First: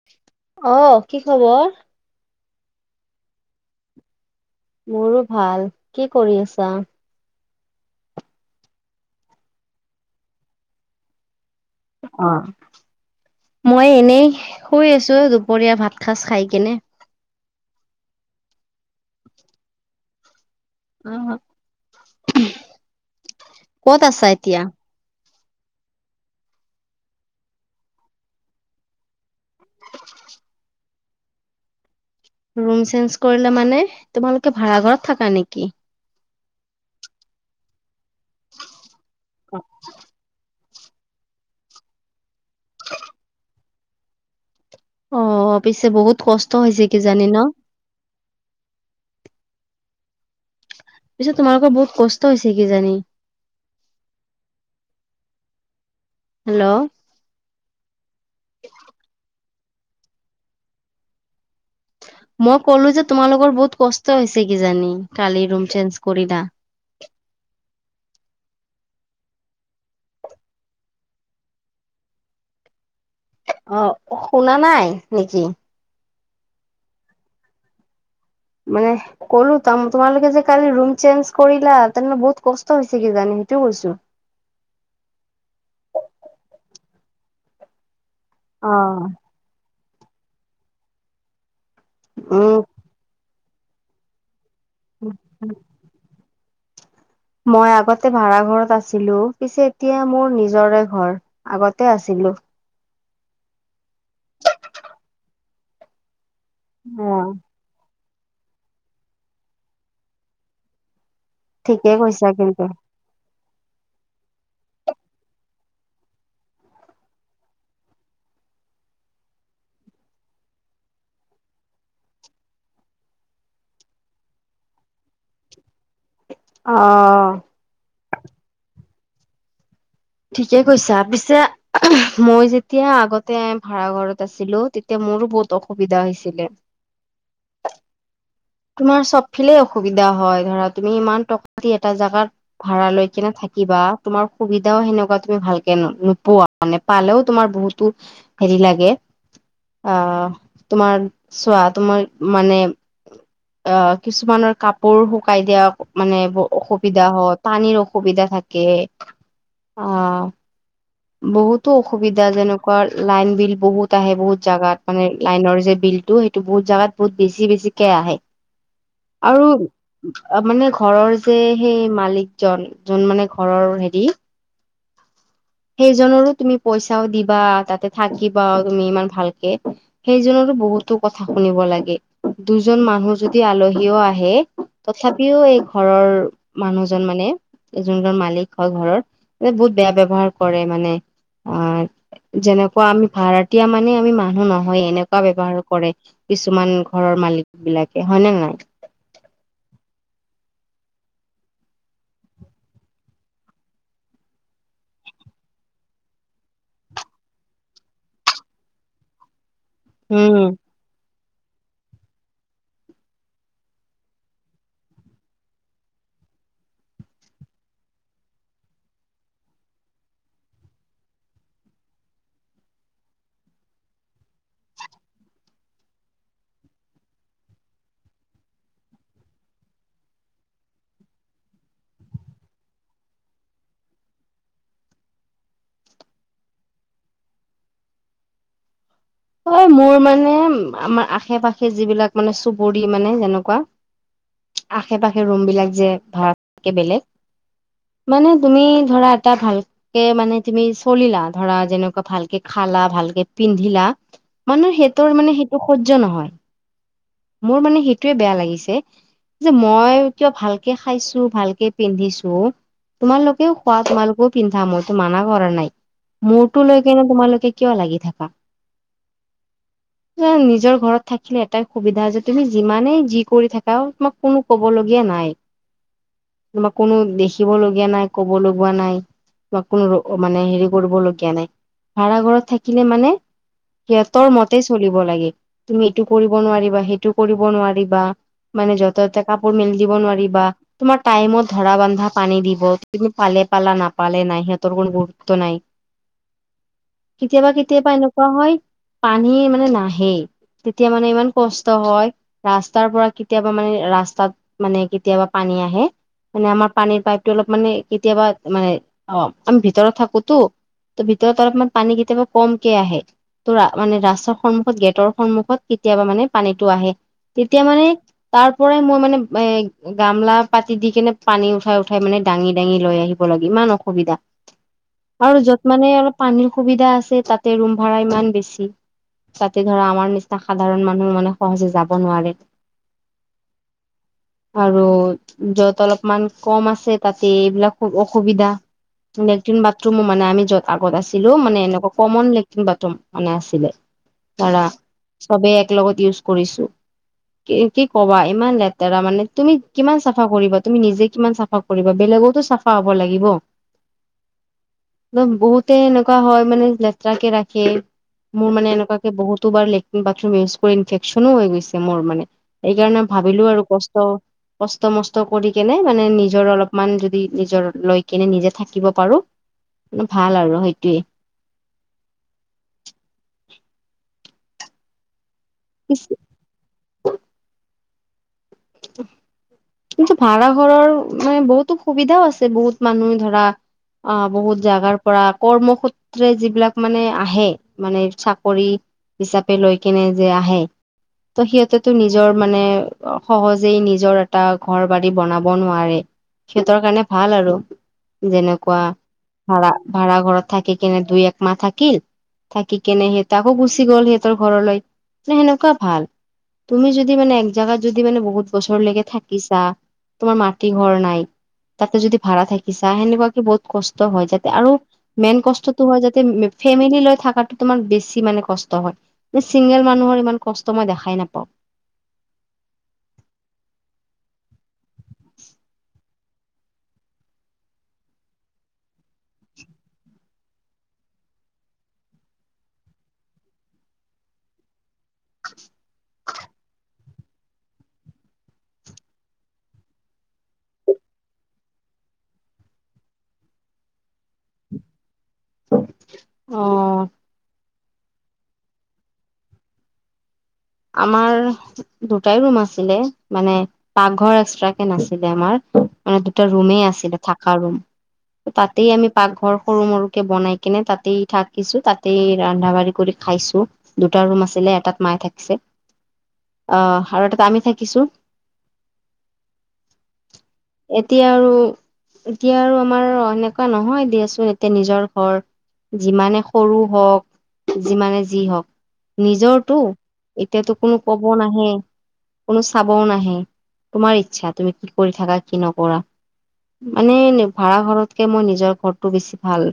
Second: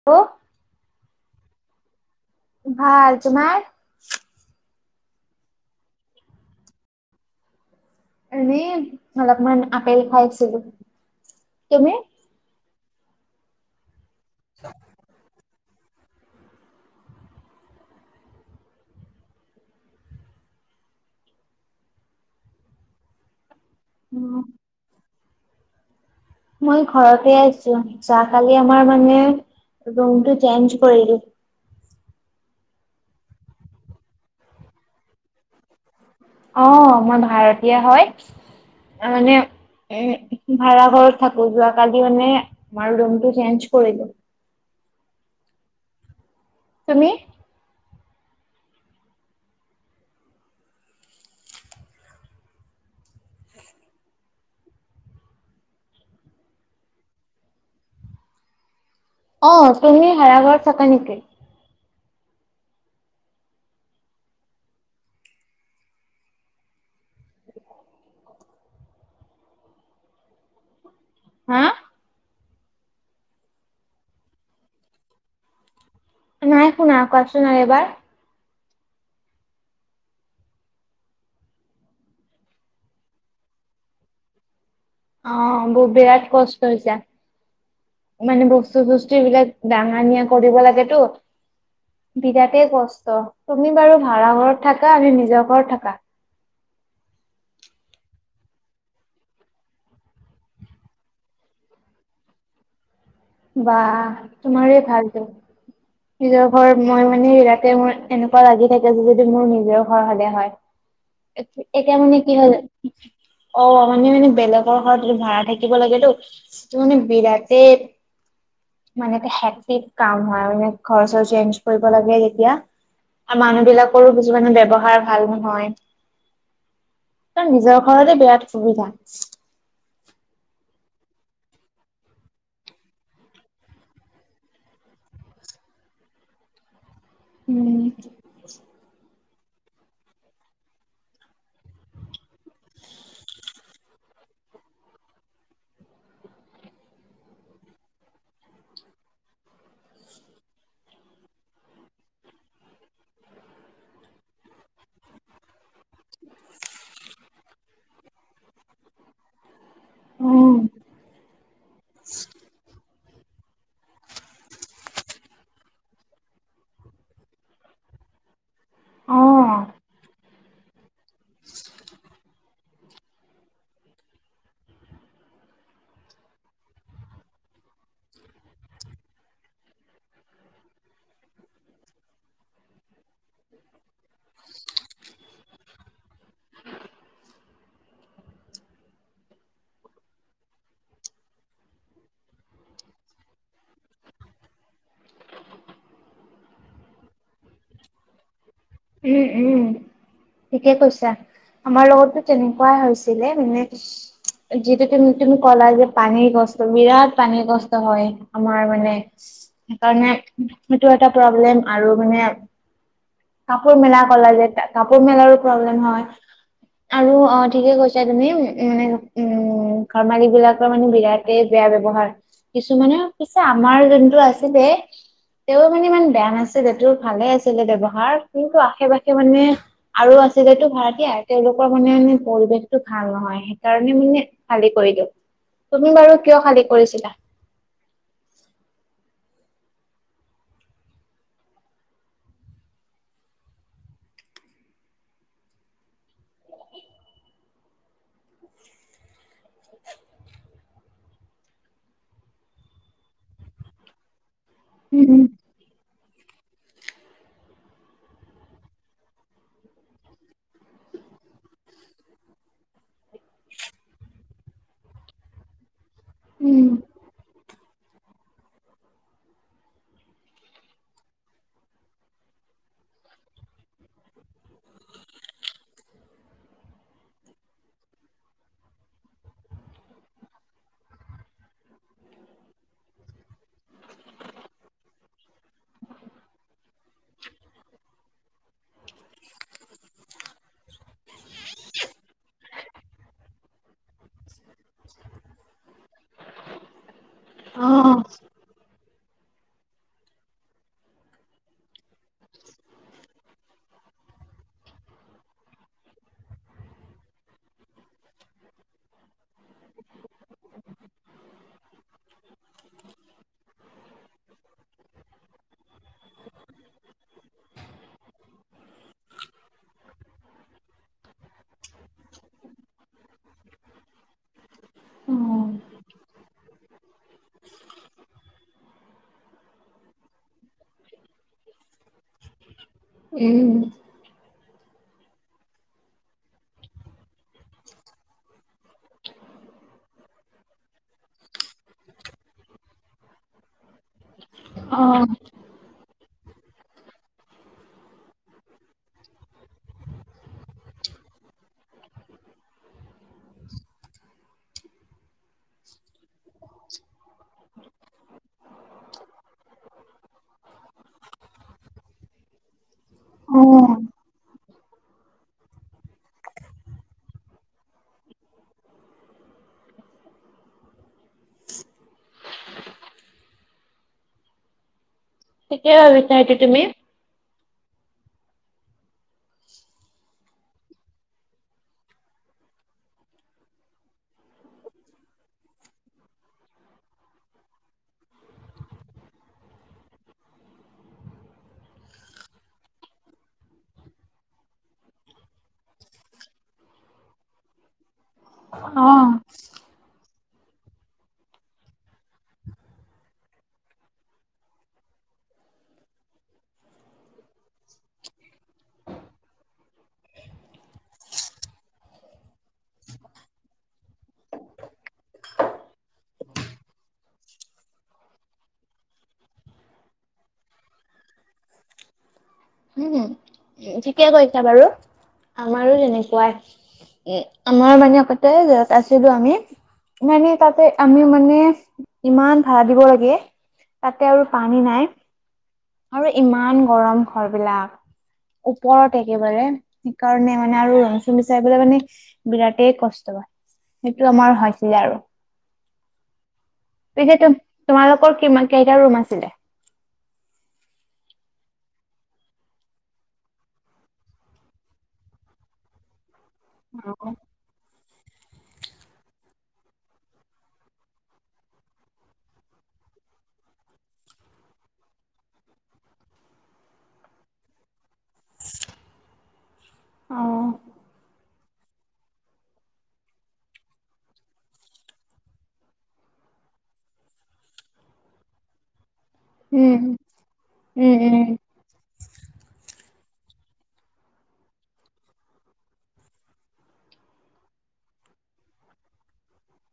ক? অ', কি খবৰ? ভাল। তোমাৰ? মোৰো ভাল। কি কৰি আছা? এনেই অলপমান আপেল খাইছিলোঁ। তুমি? অহ', মই এনেই শুই আছো দুপৰীয়া ভাত খাজ খাই কেনে। আহ', ক'ত আছা উম এতিয়া? মই ঘৰতে আছো যাকালি আমাৰ মানে ৰুমটো চেঞ্জ কৰিলোঁ। ৰুম চেঞ্জ কৰিলে মানে তোমালোকে ভাড়া ঘৰত থাকা নেকি? অ', মই ভাৰতীয় হয়, মানে উম- ভাড়া ঘৰত থাকো যোৱা কালি মানে আমাৰ ৰুমটো চেঞ্জ কৰিলো। অ', -অ', - পিছে বহুত কষ্ট হৈছে তুমি কিজানি ন। পিছে তোমালোকৰ বহুত কষ্ট হৈছে কিজানি। হেল্ল'। অ' তুমি ভাড়াঘৰত থাকা নেকি? মই ক'লো যে তোমালোকৰ বহুত কষ্ট হৈছে কিজানি কালি ৰুম চেঞ্জ কৰিলা। হাঁ? অহ', - শুনা নাই নেকি? নাই শুনা, কওঁকচোন এইবাৰ? মানে- ক'লো তোমালোকে যে কালি ৰুম চেঞ্জ কৰিলা তেনেহ'লে বহুত কষ্ট হৈছে কি জানি সেইটোও কৈছো। অঁহ', -বেয়া বিৰাট কষ্ট হৈছে মানে বস্তু-চস্তু বিলাক- দাঙা নিয়া কৰিব লাগেটো উম। বিৰাটেই কষ্ট। তুমি বাৰু ভাড়া ঘৰত- থাকা নে নিজৰ ঘৰত থাকা? মই আগতে ভাড়া ঘৰত আছিলো পিছে এতিয়া মোৰ নিজৰে ঘৰ। আগতে আছিলোঁ। বাহ, তোমাৰ ভালটো নিজৰ ঘৰ। মই মানে ইয়া- তে মোৰ এনেকুৱা লাগি থাকে যে যদি মোৰ নিজৰ ঘৰ হ'লে হয়। ঠিকে এতিয়া মানে কৈছা কি হ'ল- কিন্তু অ' মানে-মানে বেলেগৰ ঘৰত এইটো ভাড়া থাকিব লাগে তো যিটো মানে বিৰাটেই- মানে হেপি কাম হয় আৰু মানে ঘৰ-চৰ চেঞ্জ কৰিব লাগে যেতিয়া। আৰু মানুহ বিলাকৰো কিছুমানে ব্যৱহাৰ ভাল নহয়। অ। নিজৰ ঘৰতে বিৰাট সুবিধা। ঠিকে কৈছা, পিছে মই যেতিয়া আগতে ভাড়া ঘৰত আছিলো, তেতিয়া মোৰো বহুত অসুবিধা হৈছিলে। উম, তোমাৰ চব ফিলে অসুবিধা হয়, ধৰা তুমি ইমান টকা দি এটা জোগাত ভাড়া লৈ কেনে থাকিবা, তোমাৰ সুবিধাও সেনেকুৱা তুমি ভালকে নো, নোপোৱা। মানে পালেও, তোমাৰ বহুতো হেৰি লাগে। অ, তোমাৰ চোৱা, তোমাৰ মানে অ, কিছুমানৰ কাপোৰ শুকাই দিয়া, মানে অসুবিধা হয়ও, পানীৰ অসুবিধা থাকে। অ, উম উম বহুতো অসুবিধা যেনেকুৱা, লাইন বিল বহুত আহে, বহুত জাগাত মানে লাইনৰ যে বিলতটো সেই বহুত জাগাত বহুত বেছি, বছিকে আহে। আৰু অ মানে ঘৰৰ যে সেই মালিকজন, যোন মানে ঘৰৰ হেৰি সেইজনৰো তুমি পইচাও দিবা, তাতে থাকিবা তুমি ইমান ভালকে। সেই জনৰো, বহুতো কথা শুনিব লাগে। দুজন মানুহ যদি আলহীও, আহে তথাপিও এই ঘৰৰ মানুহজন মানে যোনজন মালিক হয়, ঘৰৰ বহুত বেয়া ব্যৱহাৰ কৰে মানে। অ, যেনেকুৱা আমি ভাৰতীয় মানে আমি মানুহ নহয়, এনেকুৱা ব্যৱহাৰ কৰে। কিছুমান ঘৰৰ মালিক বিলাকে, হয় নে নাই? উম, উম, ঠিকে কৈছা, আমাৰ লগতো তেনেকুৱাই হৈছিলে মানে যিটো তুমি, তুমি, ক'লা যে পানীৰ কষ্ট, বিৰাট পানীৰ কষ্ট হয়। আমাৰ মানে সেইকাৰণে উম সেইটো এটা প্ৰব্লেম, আৰু মানে কাপোৰ মেলা কলা যে, কাপোৰ মেলাৰো প্ৰব্লেম হয়। আৰু অ, ঠিকে কৈছা, তুমি উম, মানে উম, ঘৰ মালিক বিলাকৰ মানে বিৰাট ত, বেয়া ব্যৱহাৰ কিছুমানে পিছে, আমাৰ যোনটো আছিলে। তেওঁ মানে ইমান বেয়া নাছিলে, তোৰ ভালে আছিলে ব্যৱহাৰ কিন্তু আশে-পাশে মানে আৰু আছিলে টো ভাৰতীয় তেওঁলোকৰ মানে মে পৰিৱেশতটো ভাল নহয়। সেইকাৰণে মানে, খালী কৰি দিওঁ তুমি বাৰু কিয় খালী কৰিছিলা? হয় মোৰ মানে, আমাৰ আশে-পাশে যিবিলাক মানে চুবৰি, মানে যেনেকুৱা। আশে-পাশে ৰুম বিলাক যে, ভাড়া থাকে বেলেগ। মানে তুমি ধৰা এটা ভাল কে, মানে তুমি চলিলাধৰা যেনেকুৱা ভালকে খালা, ভালকে পিন্ধিলা। মানুহ সিহঁতৰ উম মানে সেইটো সহ্য নহয়, মোৰ মানে সেইটোৱে বেয়া লাগিছে। যে, মই কিয় ভালকে খাইছো ভালকে পিন্ধিছো। তোমালোকেও খোৱা, তোমালোকেও পিন্ধা মইতো মানা কৰা নাই। মূৰটো উম লৈ কেনে, তোমালোকে কিয় লাগি থাকা? নিজৰ ঘৰত থাকিলে এটাই সুবিধা, যে তুমি যিমানেই যি কৰি থাকা তোমাক কোনো কব লগীয়া নাই। তোমাক কোনো, দেখিব লগীয়া নাই, কব লগা নাই। বা কোনো ৰ মানে হেৰি কৰিবলগীয়া নাই, ভাড়া ঘৰত থাকিলে মানে সিহঁতৰ মতে চলিব লাগে, তুমি এইটো কৰিব নোৱাৰিবা সেইটো কৰিব নোৱাৰিবা। মানে যত-ততে কাপোৰ মেলি দিব নোৱাৰি বা। তোমাৰ টাইমত ধৰা-বান্ধা পানী দিব, তুমি পালে, পালা নাপালে নাই, সিহঁতৰ কোনো গুৰুত্ব নাই। কেতিয়াবা, অ কেতিয়াবা এনেকুৱা হয় পানী মানে নাহেই। তেতিয়া মানে, ইমান কষ্ট হয়। ৰাস্তাৰ পৰা কেতিয়াবা মানে, ৰাস্তাত মানে কেতিয়াবা পানী আহে। মানে আমাৰ পানীৰ পাইপটো অলপ মানে কেতিয়াবা মানে অ আমি ভিতৰত থাকোতো ত' ভিতৰত অলপমান পানী কেতিয়াবা কমকে আহে। ত ৰা মানে ৰাস্তাৰ সন্মুখত গেটৰ সন্মুখত কেতিয়াবা মানে পানীটো আহে তেতিয়া মানে তাৰ পৰাই মই মানে এ গামলা পাতি দি কেনে পানী উঠাই- উঠাই মানে দাঙি- দাঙি লৈ আহি ব লাগি, ইমান অসুবিধা অ আৰু যত মানে আৰু পানীৰ সুবিধা আছে তাতে ৰোম ভাড়া ইমান বেছি। তাতে ধৰা আমাৰ নিচিনা সাধাৰণ মানুহ মানে সহজে যাব নোৱাৰে। উম। [inaudible] আৰু য'ত অলপমান কম আছে তাতে এইবিলাক খুব অসুবিধা। লেট্ৰিন, বাথৰুমো মানে আমি য'ত আগত আছিলো মানে এনেকা কমন লেট্ৰিন বাথৰুম মানে আছিলে দাৰা অ চবে একলগত ইউজ কৰিছো। কি কি কবা? ইমান লেতেৰা মানে তুমি কিমান চাফা কৰিবা তুমি নিজে কিমান চাফা কৰিব, বেলেগওতো চাফা হ'ব লাগিব। মানে বহুতে এনেকুৱা হয় মানে লেতৰাকে ৰাখে। মোৰ মানে এনেকুৱাকে বহুতোবাৰ লেট্ৰিন, বাথৰুম ইউজ কৰি ইনফেকচনো হৈ গৈছে মোৰ মানে সেইকাৰণে অ ভাবিলো আৰু কষ্ট কষ্ট - মষ্ট কৰি কিনে মানে নিজৰ অলপমান যদি নিজৰ লৈ কিনে নিজে থাকিব পাৰো অ ভাল আৰু সেইটোয়ে। কেতিয়া ভাবিচা এইটো তুমি? [inaudible] কিন্তু ভাড়া ঘৰৰ মানে বহুতো সুবিধাও আছে, বহুত মানুহ ধৰা অ, বহুত জাগাৰ পৰা কৰ্মসূত ত্ৰে যিবিলাক মানে আহে, মানে চাকৰি হিচাপে লৈ কেনে যে আহে ত, সিহঁতেতো নিজৰ মানে অ' সহজেই নিজৰ এটা ঘৰ, বাৰী বনাব নোৱাৰে, সিহঁতৰ কাৰণে ভাল আৰু। যেনেকুৱা অ ভাৰা, ভাৰা ঘৰত থাকি কিনে দুই, একমাহ থাকিল থাকি কেনে সিহঁত আকৌ গুচি গ'ল সিহঁতৰ ঘৰলৈ মানে সেনেকুৱা ভাল। তুমি যদি মানে এক জাগাত যদি মানে বহুত বছৰলৈকে থাকিছা, তোমাৰ মাটি ঘৰ নাই তাতে যদি ভাড়া থাকিছা সেনেকুৱাকে বহুত কষ্ট হয় যাতে আৰু মেইন কষ্টটো হয় যাতে মে ফেমিলি লৈ থাকাটো তোমাৰ বেছি মানে কষ্ট হয়। তে চিংগেল মানুহৰ ইমান কষ্ট মই দেখাই নাপাওঁ। হ [inaudible] ঠিকে কৈছা বাৰু, আমাৰো তেনেকুৱাই। এ, আমাৰ মানে আগতে য'ত আছিলো আমি নাই, নাই তাতে আমি মানে ইমান ভাড়া দিব লাগে তাতে আৰু পানী নাই [inaudible] আৰু ইমান গৰম ঘৰবিলাক ওপৰত একেবাৰে, সেইকাৰণে মানে আৰু ৰোম - চুম চাই পেলাই মানে বিৰাটেই কষ্ট হয়, সেইটো আমাৰ হৈছিল আৰু। অহ। পিছেতো তোমালোকৰ কিমান কেইটা ৰুম আছিলে? আমাৰ দুটাই ৰুম আছিলে, মানে পাকঘৰ এক্সট্ৰাকে নাছিলে আমাৰ। মানে দুটা ৰুমে আছিলে, থাকা ৰুম। তাতেই আমি পাকঘৰ সৰু, সৰুকে বনাই কিনে, তাতেই থাকিছো, তাতেই ৰান্ধা বাঢ়ি কৰি খাইছো দুটা ৰুম আছিলে, এটাত মায়ে থাকিছে। আহ, আৰু এটাত আমি থাকিছো অ এতিয়া আৰু এতিয়া আৰু আমাৰ এনেকুৱা নহয় দিয়াচোন এতিয়া নিজৰ ঘৰ। যিমানে সৰু হওক, যিমানে যি হওক উম নিজৰটো। এতিয়াতো উম কোনো ক'ব উম নাহে। কোনো চাবও নাহে, তোমাৰ ইচ্ছা তুমি কি কৰি থাকা, কি নকৰা মানে ভাড়া ঘৰতকে, মই নিজৰ ঘৰটো বেছি ভাল।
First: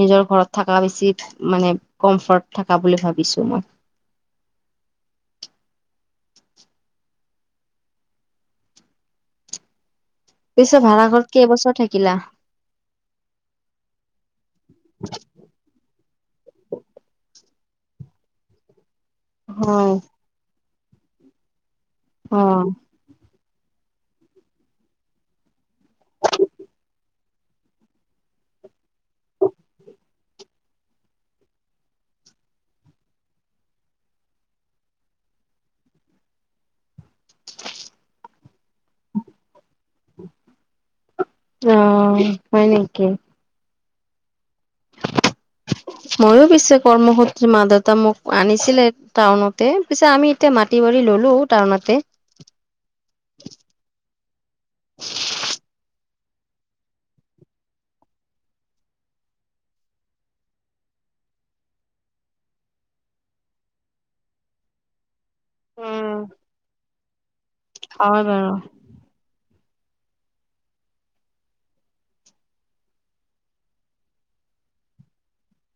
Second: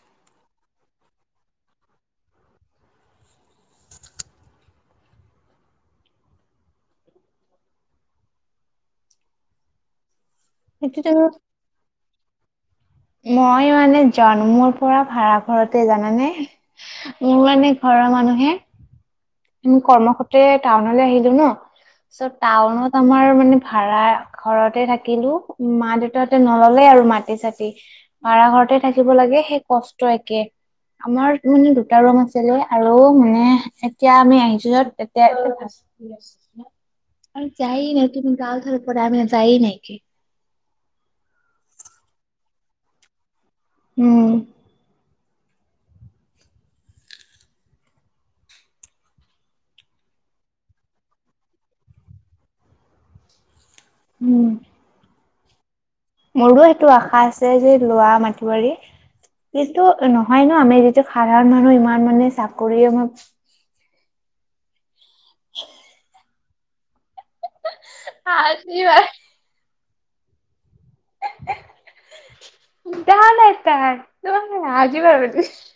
নিজৰ ঘৰত থকা, বেছি মানে কমফৰ্ট থকা বুলি ভাবিছো মই। পিছত ভাড়া সেইটো ঘৰত কেইবছৰ থাকিলা? মই মানে জন্মৰ পৰা ভাৰা ঘৰতে জানানে। মোৰ মানে ঘৰৰ মানুহে আমি হয় কৰ্মসূত্ৰে টাউনলৈ আহিলো ন, চ', অ টাউনত আমাৰ মানে ভাড়া ঘৰতে থাকিলো মা, দেউতাহতে নললে আৰু মাটি, চাতি। ভাৰা ঘৰতে থাকিব লাগে, সেই কষ্ট একে। আমাৰ মানে দুটা ৰুম আছিলে, আৰু মানে এতিয়া আমি আহিছো য'ত এতিয়া [inaudible] অ' হয় নেকি। উম। ময়ো পিছে, কৰ্মসূত্ৰে মা, দেউতা মোক আনিছিলে। টাউনতে, পিছে আমি এতিয়া মাটি বাৰী ললো টাউনতে। উম। মোৰো সেইটো আশা আছে যে লোৱা মাটি বাৰী। কিন্তু নহয় ন আমি যিটো সাধাৰণ মানুহ ইমান মানে চাকৰি আম উম। হয় বাৰু [unintelligible] [unintelligible]